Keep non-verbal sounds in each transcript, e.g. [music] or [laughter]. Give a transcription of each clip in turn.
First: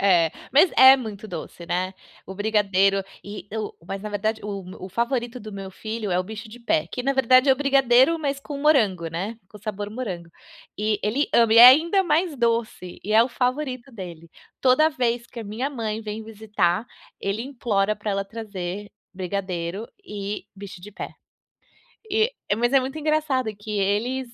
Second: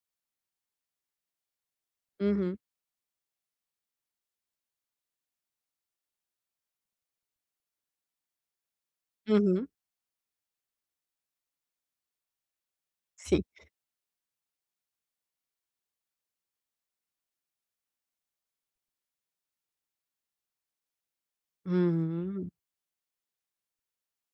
É, mas é muito doce, né. O Uhum. brigadeiro, e o mas na verdade o o favorito do meu filho é o bicho de pé, que na verdade é o brigadeiro mas com morango, né, com Uhum. sabor morango. E ele ama e é ainda mais doce, e é o Sim. favorito dele. Toda vez que a minha mãe vem visitar, ele implora para ela trazer brigadeiro e bicho de pé. E Uhum. mas é muito engraçado que eles,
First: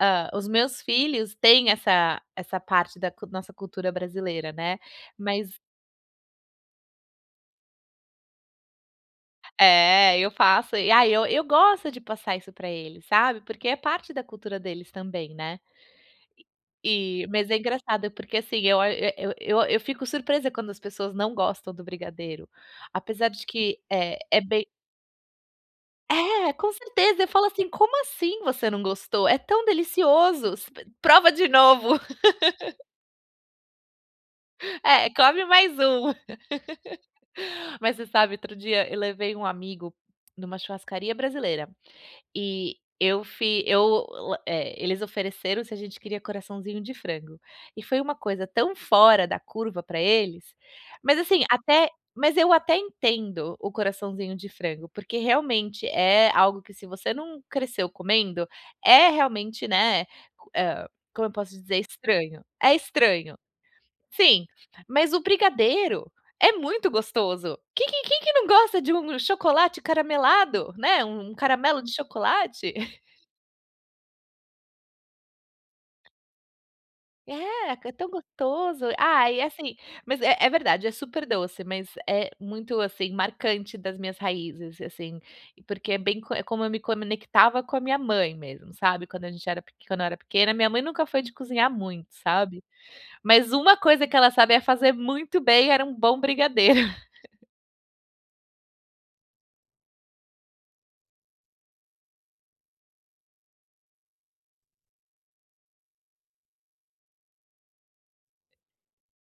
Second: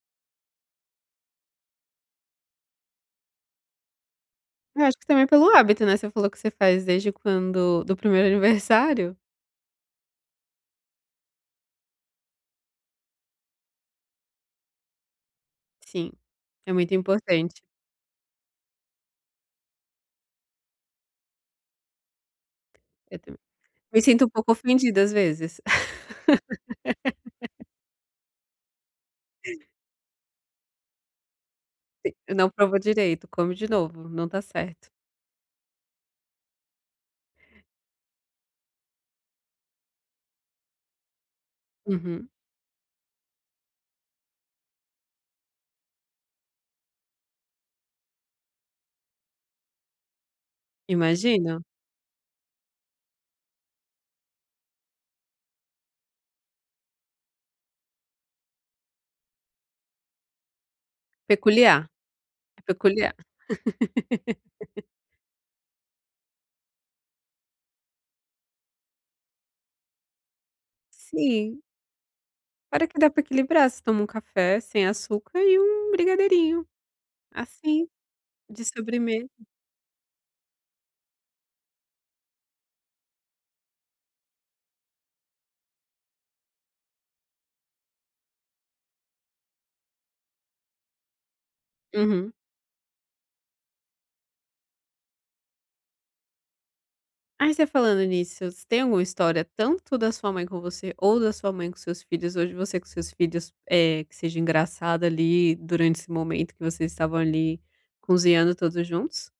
hã, os meus filhos têm essa essa parte da c nossa cultura brasileira, né. Eu acho que também pelo Mas hábito, né, você falou que você faz desde quando do primeiro aniversário. É, eu faço e ai eu eu gosto de passar isso para eles, sabe. Porque é parte da cultura deles também, né. Sim, é muito E mas é importante. engraçado porque assim, eu o eu eu fico surpresa quando as pessoas não gostam do brigadeiro. Apesar [unintelligible] de que Me é sinto um é pouco bem ofendido às vezes. É, com certeza, eu falo [laughs] assim: "Como assim você não gostou? É tão delicioso, s prova de novo". Si não provou [laughs] direito. Come de novo, não está certo. É, come mais um. [laughs] Mas você sabe, outro dia eu levei um amigo numa churrascaria brasileira, Uhum. e eu fi eu, eh, eles ofereceram se a gente queria coraçãozinho de frango. E foi uma coisa tão fora da curva para eles, mas assim, Imagino. até mas eu até entendo o coraçãozinho de frango, porque realmente é algo que, se você não cresceu comendo, é realmente, né, eh, como eu posso dizer, Peculiar, estranho, é é peculiar. estranho. Sim, [laughs] mas o brigadeiro é muito gostoso. Quem que quem que não gosta de um chocolate caramelado, né, um Sim. caramelo de chocolate. Fora que [chuckles] dá para equilibrar, você toma um café sem açúcar e um brigadeirinho, É, assim, é tão de gostoso. Ah, sobremesa. e assim mas é é verdade, é super doce, mas é muito, assim, marcante das minhas raízes, assim, porque é bem é como eu me conectava com a minha mãe mesmo, sabe. Quando a gente era peq quando eu era pequena, minha mãe nunca foi de cozinhar muito, Uhum. sabe, mas uma coisa que ela sabia fazer muito bem era um bom brigadeiro. [laughs] Aí, você falando nisso, você tem alguma história, tanto da sua mãe com você, ou da sua mãe com seus filhos, hoje você com seus filhos, eh, que seja engraçado ali durante esse momento que vocês estavam ali cozinhando todos juntos?